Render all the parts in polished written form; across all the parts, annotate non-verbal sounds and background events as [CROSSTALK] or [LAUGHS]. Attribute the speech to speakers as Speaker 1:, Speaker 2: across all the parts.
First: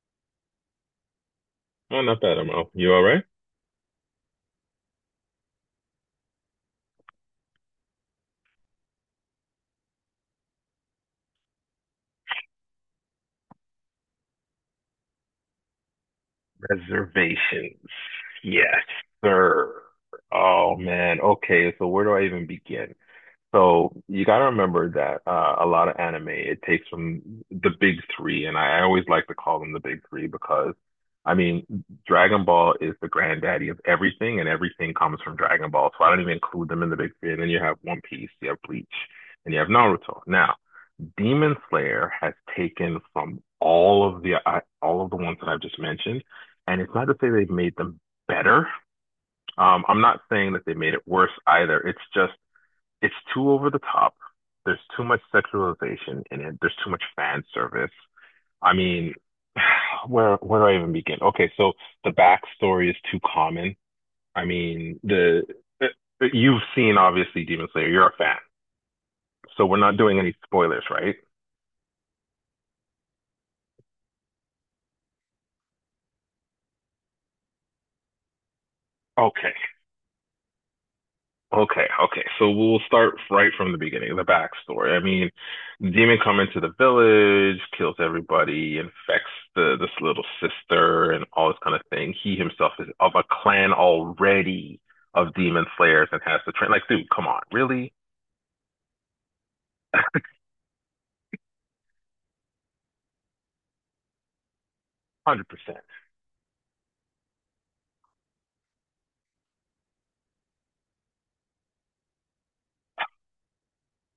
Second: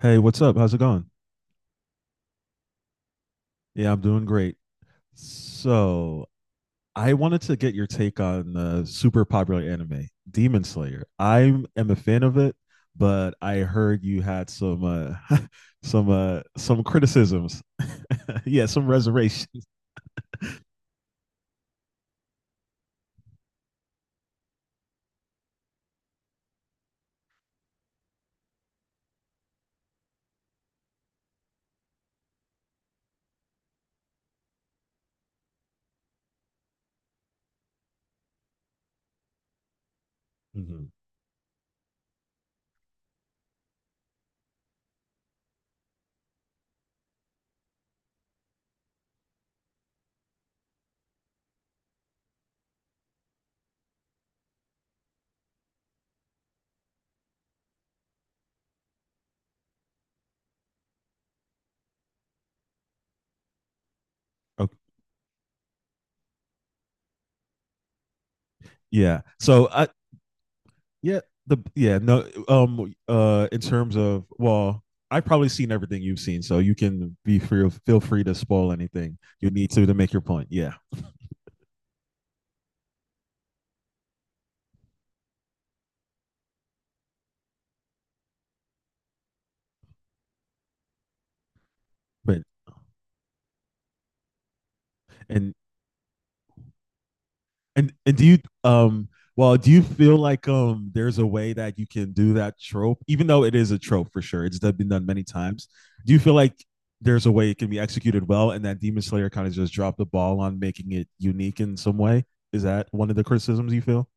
Speaker 1: Hey, what's up? How's it going?
Speaker 2: Oh, not bad, ML. You all right?
Speaker 1: Yeah, I'm doing great. So, I wanted to get your take on the super popular anime, Demon Slayer. I am a fan of it, but I heard you had some [LAUGHS] some criticisms.
Speaker 2: Reservations.
Speaker 1: [LAUGHS] Yeah,
Speaker 2: Yes,
Speaker 1: some reservations.
Speaker 2: sir. Oh man. Okay, so where do I even begin? So you gotta remember that a lot of anime it takes from the big three, and I always like to call them the big three because I mean Dragon Ball is the granddaddy of everything, and everything comes from Dragon Ball. So I don't even include them in the big three. And then you have One Piece, you have Bleach, and you have Naruto. Now
Speaker 1: Hmm.
Speaker 2: Demon Slayer has taken from all of the ones that I've just mentioned, and it's not to say they've made them better. I'm not saying that they made it worse either. It's just it's too over the top. There's too much sexualization in it. There's too much fan service. I mean, [SIGHS] where do I even begin? Okay, so the backstory is too common. I
Speaker 1: Okay.
Speaker 2: mean, the uh, you've seen obviously Demon Slayer. You're a fan,
Speaker 1: Yeah.
Speaker 2: so
Speaker 1: So,
Speaker 2: we're
Speaker 1: I
Speaker 2: not doing any spoilers, right?
Speaker 1: yeah, the yeah, no, in terms of, well, I've probably seen everything you've seen, so you can be free feel free to spoil anything you
Speaker 2: Okay,
Speaker 1: need to make your point. Yeah.
Speaker 2: Okay, okay. So we'll start right from the beginning, the backstory. I mean, demon come into the village, kills everybody, infects the this little sister and all this kind of thing. He
Speaker 1: But
Speaker 2: himself is of a clan already of
Speaker 1: and
Speaker 2: demon slayers and has to train. Like, dude, come on, really?
Speaker 1: And do you um well, do you feel like there's a way that you can do that trope, even though it is a trope, for sure it's been done many times.
Speaker 2: 100%.
Speaker 1: Do you feel like there's a way it can be executed well, and that Demon Slayer kind of just dropped the ball on making it unique in some way? Is that one of the criticisms you feel?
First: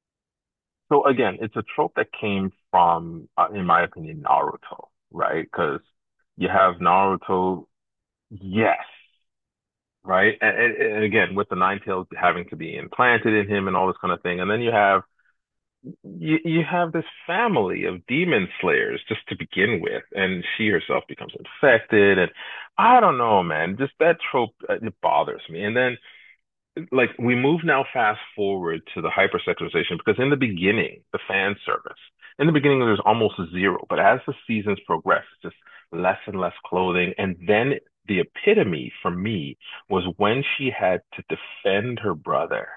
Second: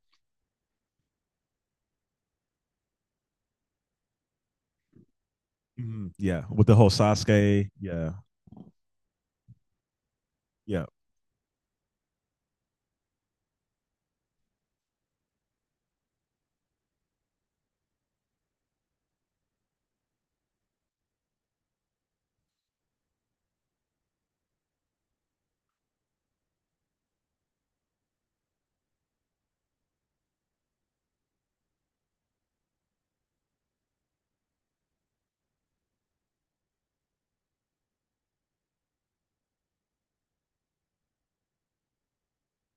Speaker 2: So again, it's a trope that came from, in my opinion, Naruto, right? Because
Speaker 1: Mhm. Yeah,
Speaker 2: you
Speaker 1: with the
Speaker 2: have
Speaker 1: whole
Speaker 2: Naruto,
Speaker 1: Sasuke. Yeah.
Speaker 2: yes, right?
Speaker 1: Yeah.
Speaker 2: Again, with the nine tails having to be implanted in him and all this kind of thing, and then you have this family of demon slayers just to begin with, and she herself becomes infected, and I don't know, man, just that trope it bothers me. And then like we move now fast forward to the hypersexualization because in the beginning, the fan service, in the beginning there's almost zero, but as the seasons progress, it's just less and less clothing. And then the epitome for me was when she had to defend her brother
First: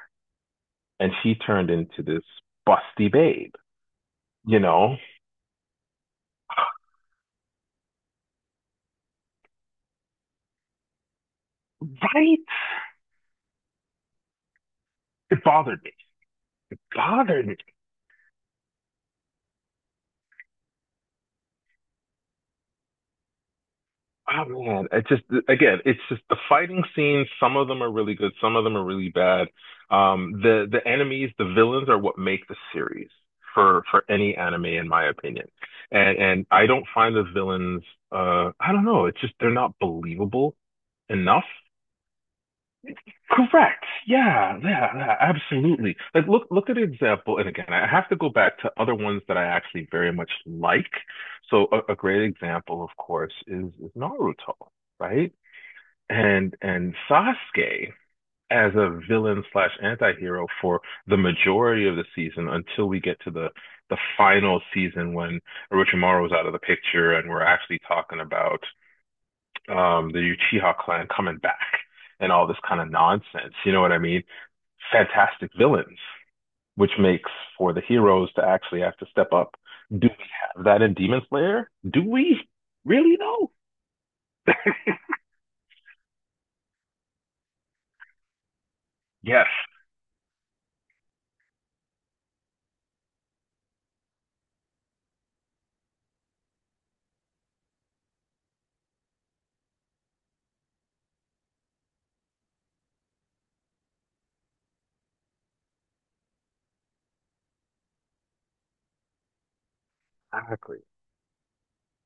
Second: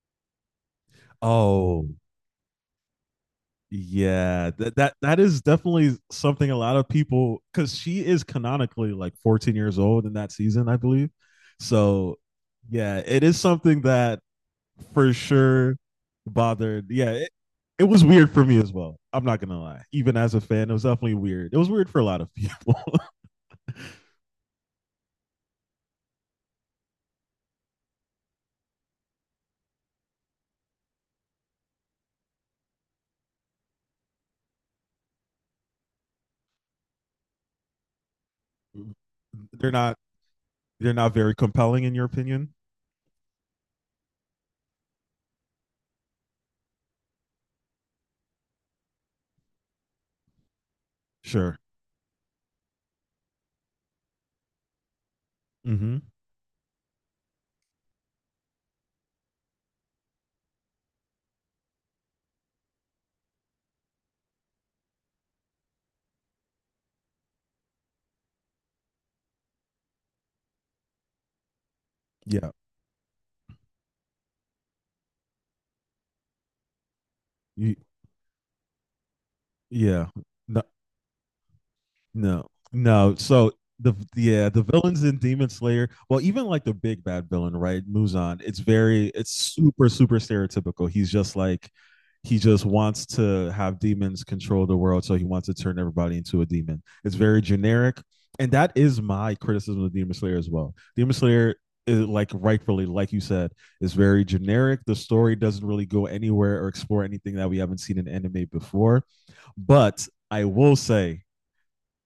Speaker 2: and she turned
Speaker 1: Oh,
Speaker 2: into this busty babe,
Speaker 1: yeah,
Speaker 2: you
Speaker 1: that that
Speaker 2: know?
Speaker 1: that is definitely something a
Speaker 2: [GASPS]
Speaker 1: lot of people, because she is canonically like 14 years old in that season, I believe. So
Speaker 2: Right?
Speaker 1: yeah, it is something that for
Speaker 2: It
Speaker 1: sure
Speaker 2: bothered me.
Speaker 1: bothered. Yeah, it,
Speaker 2: Bothered me.
Speaker 1: it was weird for me as well. I'm not gonna lie. Even as a fan, it was definitely weird. It was weird for a lot of people. [LAUGHS]
Speaker 2: Oh man, it's just again, it's just the fighting scenes. Some of them are really good, some of them are really bad. The enemies, the villains, are what make the series for any anime, in my opinion. And I don't find the villains. I don't know. It's just they're
Speaker 1: they're
Speaker 2: not
Speaker 1: not
Speaker 2: believable
Speaker 1: they're not very
Speaker 2: enough.
Speaker 1: compelling, in your opinion.
Speaker 2: Correct. Yeah, yeah, yeah, absolutely. Like look at an example, and again, I have to go back to other ones that I actually very much like.
Speaker 1: Sure.
Speaker 2: So a great example, of course, is Naruto, right?
Speaker 1: Mm-hmm.
Speaker 2: And Sasuke as a villain slash anti-hero for the majority of the season until we get to the final season when Orochimaru is out of the picture and we're actually talking about the Uchiha clan coming back and all
Speaker 1: Yeah.
Speaker 2: this kind of nonsense. You know what I mean? Fantastic villains, which makes for
Speaker 1: You,
Speaker 2: the heroes to actually have to step up. Do
Speaker 1: yeah.
Speaker 2: we
Speaker 1: No,
Speaker 2: have that in Demon Slayer? Do we
Speaker 1: no, no.
Speaker 2: really though?
Speaker 1: So, the yeah, the villains in Demon Slayer, well, even like the big bad villain, right? Muzan. It's
Speaker 2: Yes,
Speaker 1: super, super stereotypical. He's just like, he just wants to have demons control the world, so he wants to turn everybody into a demon. It's very generic, and that is my criticism of Demon Slayer as well. Demon Slayer is, like, rightfully, like you said, is very generic. The story doesn't really go anywhere or explore anything that we haven't seen in anime before. But I will
Speaker 2: exactly.
Speaker 1: say,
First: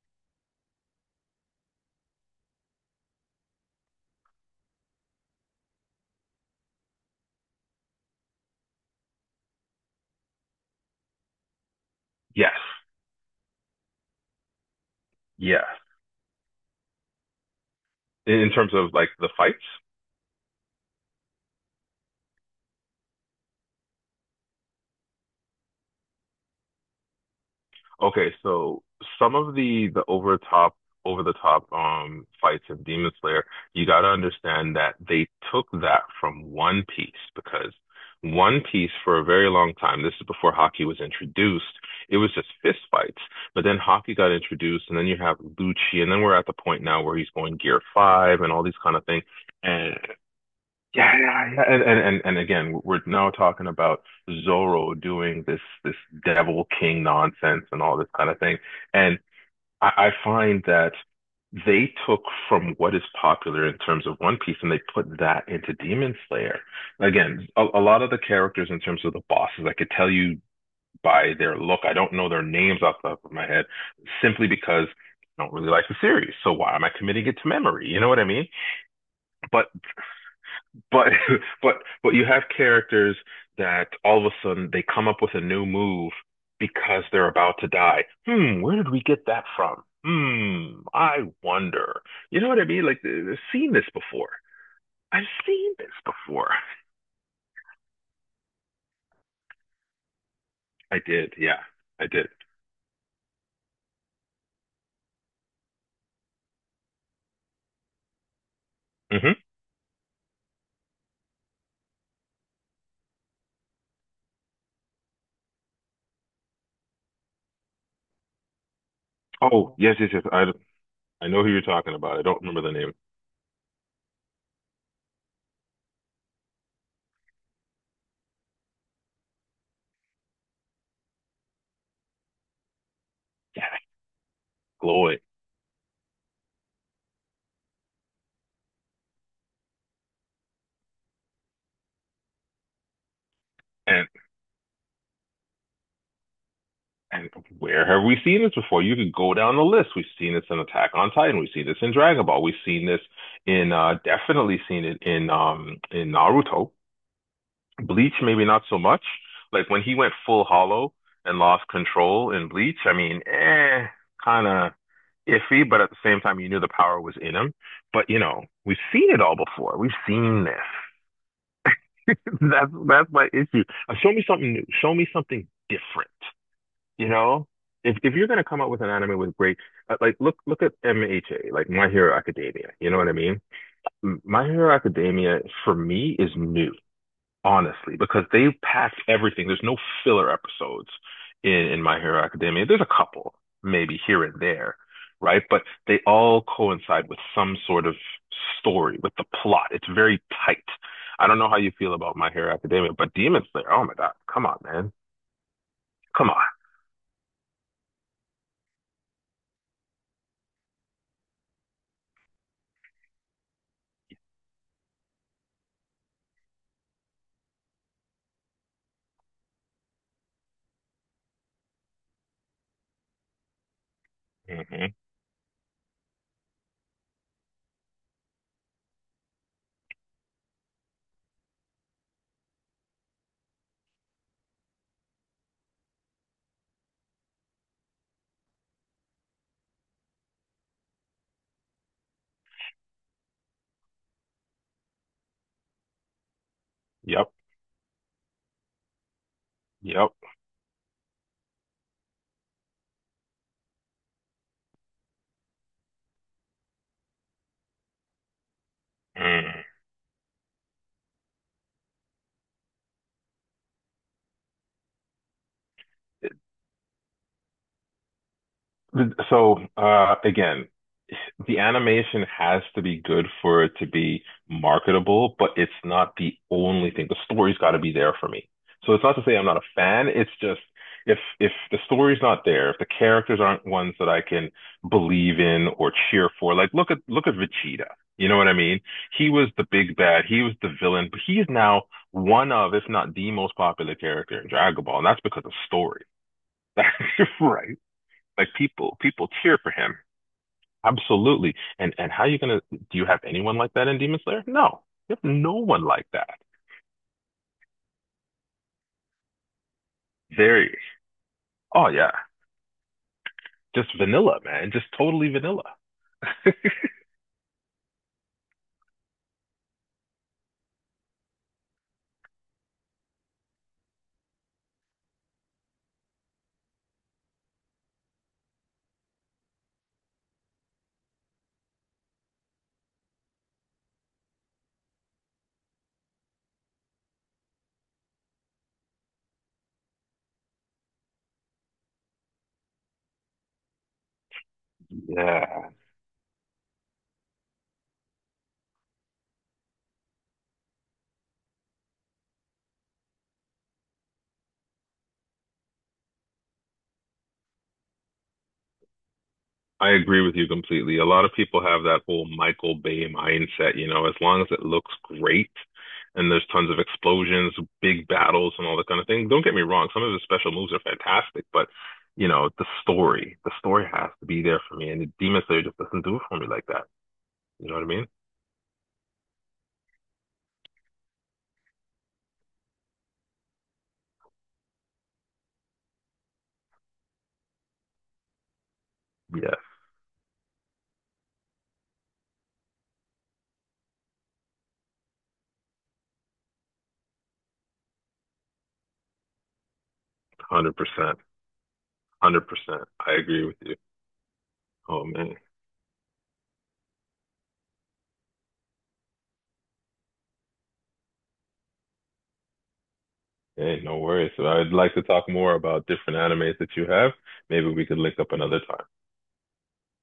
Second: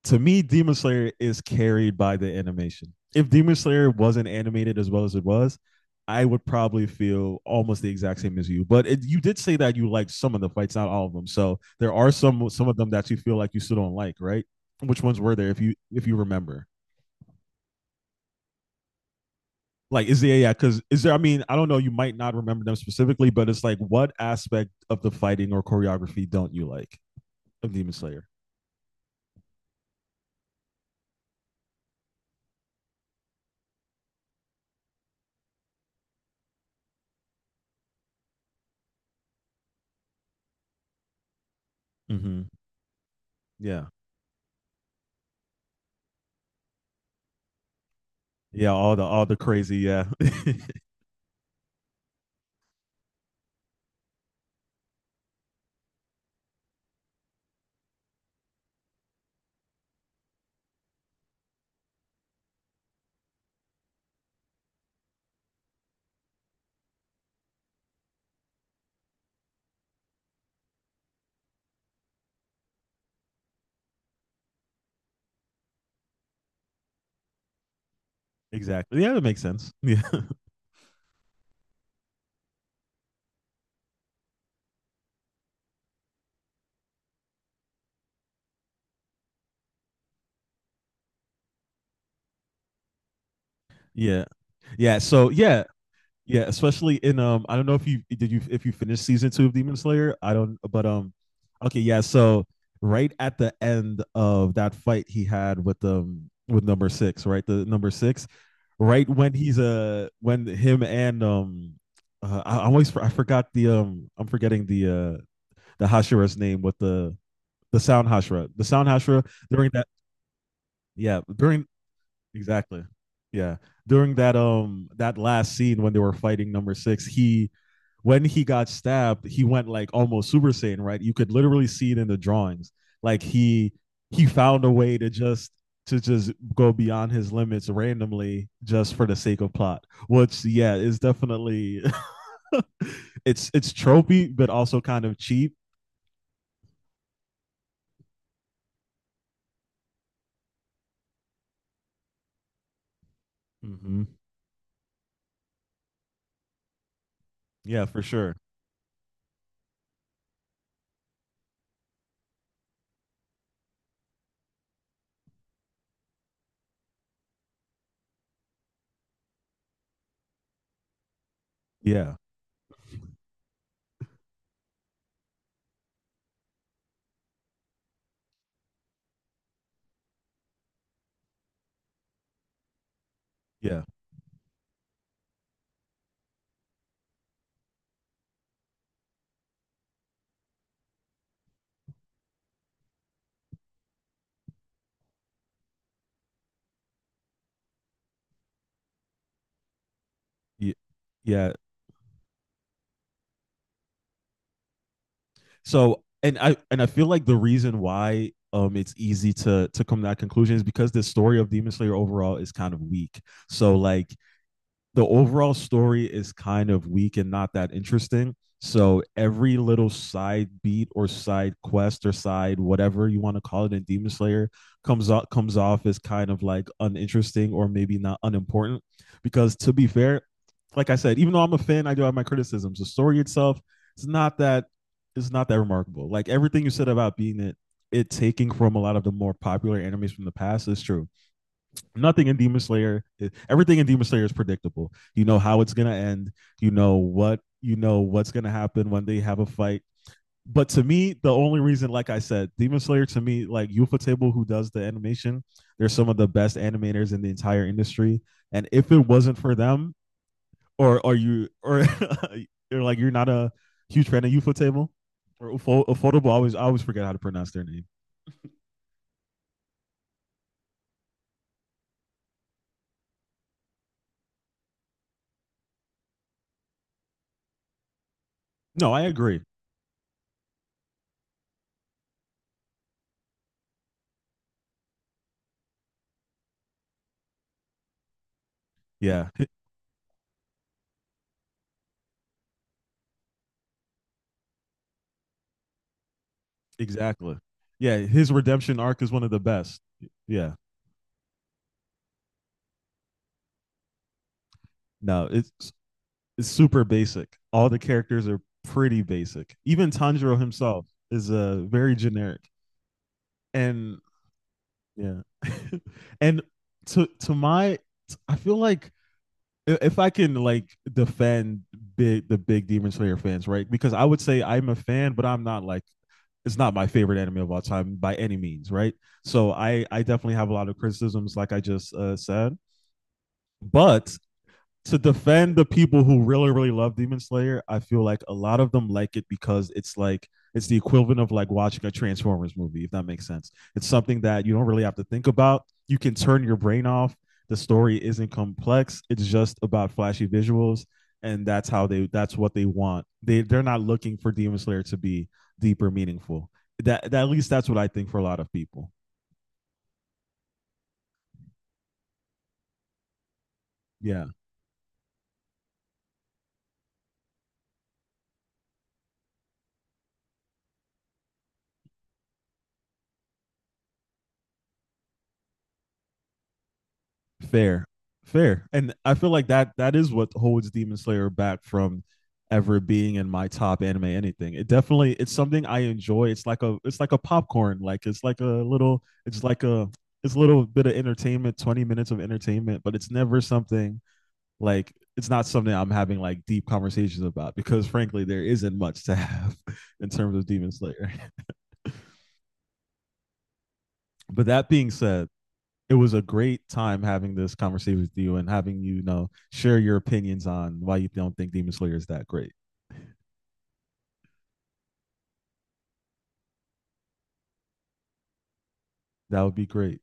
Speaker 1: to me, Demon Slayer is carried by the animation. If Demon Slayer wasn't animated as well as it was, I would probably feel almost the exact same as you. But, you did say that you liked some of the fights, not all of them. So there are some
Speaker 2: Yes,
Speaker 1: some of them that you feel like you still don't like, right? Which ones were there, if
Speaker 2: yes.
Speaker 1: you remember?
Speaker 2: In terms of like the fights.
Speaker 1: Like, is there, yeah? Because, is there? I mean, I don't know. You might not remember them specifically, but it's like, what aspect of the fighting or choreography don't you like of Demon Slayer?
Speaker 2: Okay, so some of the over top over the top fights in Demon Slayer, you got to understand that they took that from One Piece because One Piece for a very long time, this is before hockey was introduced, it was
Speaker 1: Mm-hmm.
Speaker 2: just fist fights. But then
Speaker 1: Yeah,
Speaker 2: hockey got introduced, and then you have Lucci, and then we're at the point now where he's going Gear Five and all
Speaker 1: yeah.
Speaker 2: these kind
Speaker 1: All the
Speaker 2: of things.
Speaker 1: all the crazy.
Speaker 2: And
Speaker 1: Yeah, [LAUGHS]
Speaker 2: yeah, yeah, yeah. And again, we're now talking about Zorro doing this devil king nonsense and all this kind of thing. And I find that they took from what is popular in terms of One Piece and they put that into Demon Slayer. Again, a lot of the characters in terms of the bosses, I could tell you by their look. I don't know their names off the top of my head, simply because I don't really like the series. So why am I committing it to memory? You know what I mean?
Speaker 1: exactly. Yeah, that makes
Speaker 2: But
Speaker 1: sense. Yeah.
Speaker 2: but [LAUGHS] but but you have characters that all of a sudden they come up with a new move because they're about to die. Hmm, where did we get that from? Hmm, I wonder. You know what I mean? Like, I've seen this
Speaker 1: Yeah.
Speaker 2: before.
Speaker 1: Yeah.
Speaker 2: I've
Speaker 1: So yeah.
Speaker 2: seen this
Speaker 1: Yeah.
Speaker 2: before.
Speaker 1: Especially in I don't know if you did you if you finished season two of Demon Slayer. I don't, but
Speaker 2: I did, yeah,
Speaker 1: okay, yeah.
Speaker 2: I did.
Speaker 1: So right at the end of that fight he had with number six, right? The number six, right when
Speaker 2: Hmm.
Speaker 1: he's when him and, I forgot the I'm forgetting the Hashira's name with the sound Hashira. The sound Hashira during
Speaker 2: Oh,
Speaker 1: that.
Speaker 2: yes, yes, yes.
Speaker 1: Yeah,
Speaker 2: I know who you're
Speaker 1: during.
Speaker 2: talking about. I don't remember the
Speaker 1: Exactly.
Speaker 2: name.
Speaker 1: Yeah. During that last scene when they were fighting number six, he when he got stabbed, he went, like, almost Super Saiyan, right? You could literally see it in the drawings. Like,
Speaker 2: Yeah,
Speaker 1: he found a way to
Speaker 2: Gloy.
Speaker 1: just to just go beyond his limits randomly, just for the sake of plot. Which, yeah, is definitely, [LAUGHS] it's
Speaker 2: And
Speaker 1: tropey, but also kind of cheap.
Speaker 2: And where have we seen this before? You could go down the list. We've seen this in Attack on Titan. We've seen this in Dragon Ball. We've seen this in
Speaker 1: Mm-hmm.
Speaker 2: definitely seen it in Naruto.
Speaker 1: Yeah, for
Speaker 2: Bleach,
Speaker 1: sure.
Speaker 2: maybe not so much. Like when he went full hollow and lost control in Bleach, I mean, eh, kind of iffy, but at the same time, you knew the power was in him. But you know, we've seen it all before. We've seen this.
Speaker 1: Yeah.
Speaker 2: [LAUGHS] That's my issue. Show me something new. Show me something different. You know, if you're gonna come up with an anime with great, like look at MHA, like My Hero Academia. You know what I mean?
Speaker 1: Yeah.
Speaker 2: My Hero Academia for me is new, honestly, because they packed everything. There's no filler episodes in My Hero Academia. There's a couple maybe here and there, right? But they all coincide with some sort of story, with the plot. It's very tight.
Speaker 1: Yeah.
Speaker 2: I don't know
Speaker 1: Yeah,
Speaker 2: how you feel about My Hero Academia, but Demon Slayer, oh my God, come on, man.
Speaker 1: so,
Speaker 2: Come
Speaker 1: and
Speaker 2: on.
Speaker 1: I and I feel like the reason why it's easy to come to that conclusion is because the story of Demon Slayer overall is kind of weak. So, like, the overall story is kind of weak and not that interesting. So every little side beat or side quest or side whatever you want to call it in Demon Slayer
Speaker 2: Hmm.
Speaker 1: comes off as kind of, like, uninteresting, or maybe not, unimportant. Because, to be fair, like I said, even though I'm a fan, I do have my criticisms. The story itself, it's not that it's not that remarkable. Like, everything you said about, being it it taking from a lot of the more popular animes from the past is true. Nothing in Demon Slayer, eh, everything in Demon Slayer is predictable. You know how it's gonna end. You know
Speaker 2: Yep.
Speaker 1: what you know what's gonna happen when they have a fight.
Speaker 2: Yep.
Speaker 1: But to me, the only reason, like I said, Demon Slayer to me, like Ufotable, who does the animation, they're some of the best animators in the entire industry. And if it wasn't for
Speaker 2: Mm.
Speaker 1: them. Or are you, or [LAUGHS] you're, like, you're not a huge fan of Ufotable, or Affordable? I always forget how to pronounce their name.
Speaker 2: So again, the animation has to be good for it to be marketable, but it's not the only thing. The story's got to be there for me.
Speaker 1: No,
Speaker 2: So
Speaker 1: I
Speaker 2: it's not to say
Speaker 1: agree.
Speaker 2: I'm not a fan. It's just if the story's not there, if the characters aren't ones that I can believe in or cheer for, like look at Vegeta. You know what I mean?
Speaker 1: Yeah,
Speaker 2: He was the big bad. He was the villain, but he's now one of, if not the most popular character in Dragon Ball, and that's because of story.
Speaker 1: exactly.
Speaker 2: [LAUGHS] Right.
Speaker 1: Yeah, his
Speaker 2: Like
Speaker 1: redemption arc is one
Speaker 2: people
Speaker 1: of the
Speaker 2: cheer for
Speaker 1: best.
Speaker 2: him.
Speaker 1: Yeah.
Speaker 2: Absolutely. And how are you gonna do you have anyone like that in Demon Slayer? No. You have
Speaker 1: No,
Speaker 2: no
Speaker 1: it's
Speaker 2: one like that.
Speaker 1: it's super basic. All the characters are pretty basic. Even Tanjiro
Speaker 2: Very.
Speaker 1: himself is,
Speaker 2: Oh
Speaker 1: very
Speaker 2: yeah.
Speaker 1: generic.
Speaker 2: Just
Speaker 1: And
Speaker 2: vanilla, man. Just
Speaker 1: yeah.
Speaker 2: totally vanilla.
Speaker 1: [LAUGHS] And, to my I feel like, if I can, like, defend big the big Demon Slayer fans, right? Because I would say I'm a fan, but I'm not, like, it's not my favorite anime of all time by any means, right? So, I definitely have a lot of criticisms, like I just, said. But to defend the people who really really love Demon Slayer, I feel like a lot of them like it because it's like, it's the equivalent of like watching a Transformers movie, if that makes sense. It's something that you don't really have to think about.
Speaker 2: Yeah.
Speaker 1: You can turn your brain off. The story isn't complex. It's just about flashy visuals, and that's what they want. They're not looking for Demon Slayer to be deep or meaningful. That, that At least, that's what I think for a lot of people.
Speaker 2: I agree with you completely. A lot of people have that whole Michael Bay mindset, you know, as
Speaker 1: Yeah.
Speaker 2: long as it looks great and there's tons of explosions, big battles and all that kind of thing. Don't get me wrong, some of the special moves are fantastic, but you know, the story has to be there for me. And Demon Slayer just doesn't do it for me like that. You know what
Speaker 1: Fair,
Speaker 2: I mean?
Speaker 1: fair, and I feel like that that is what holds Demon Slayer back from ever being in my top anime anything. It's something I enjoy. It's like a popcorn. Like, it's like a little
Speaker 2: Yes,
Speaker 1: it's a little bit of entertainment, 20 minutes of entertainment, but it's never something, like, it's not something I'm having, like, deep conversations about, because frankly there isn't much to [LAUGHS] have in terms of Demon
Speaker 2: hundred
Speaker 1: Slayer.
Speaker 2: percent, 100%. I agree with you.
Speaker 1: But that being
Speaker 2: Oh
Speaker 1: said,
Speaker 2: man,
Speaker 1: it was a great time having this conversation with you and having you, you know share your opinions on why you don't think Demon Slayer is that great.
Speaker 2: hey, no worries. So I'd like to talk more about different animes that you have. Maybe we could link up another time.
Speaker 1: That would be great.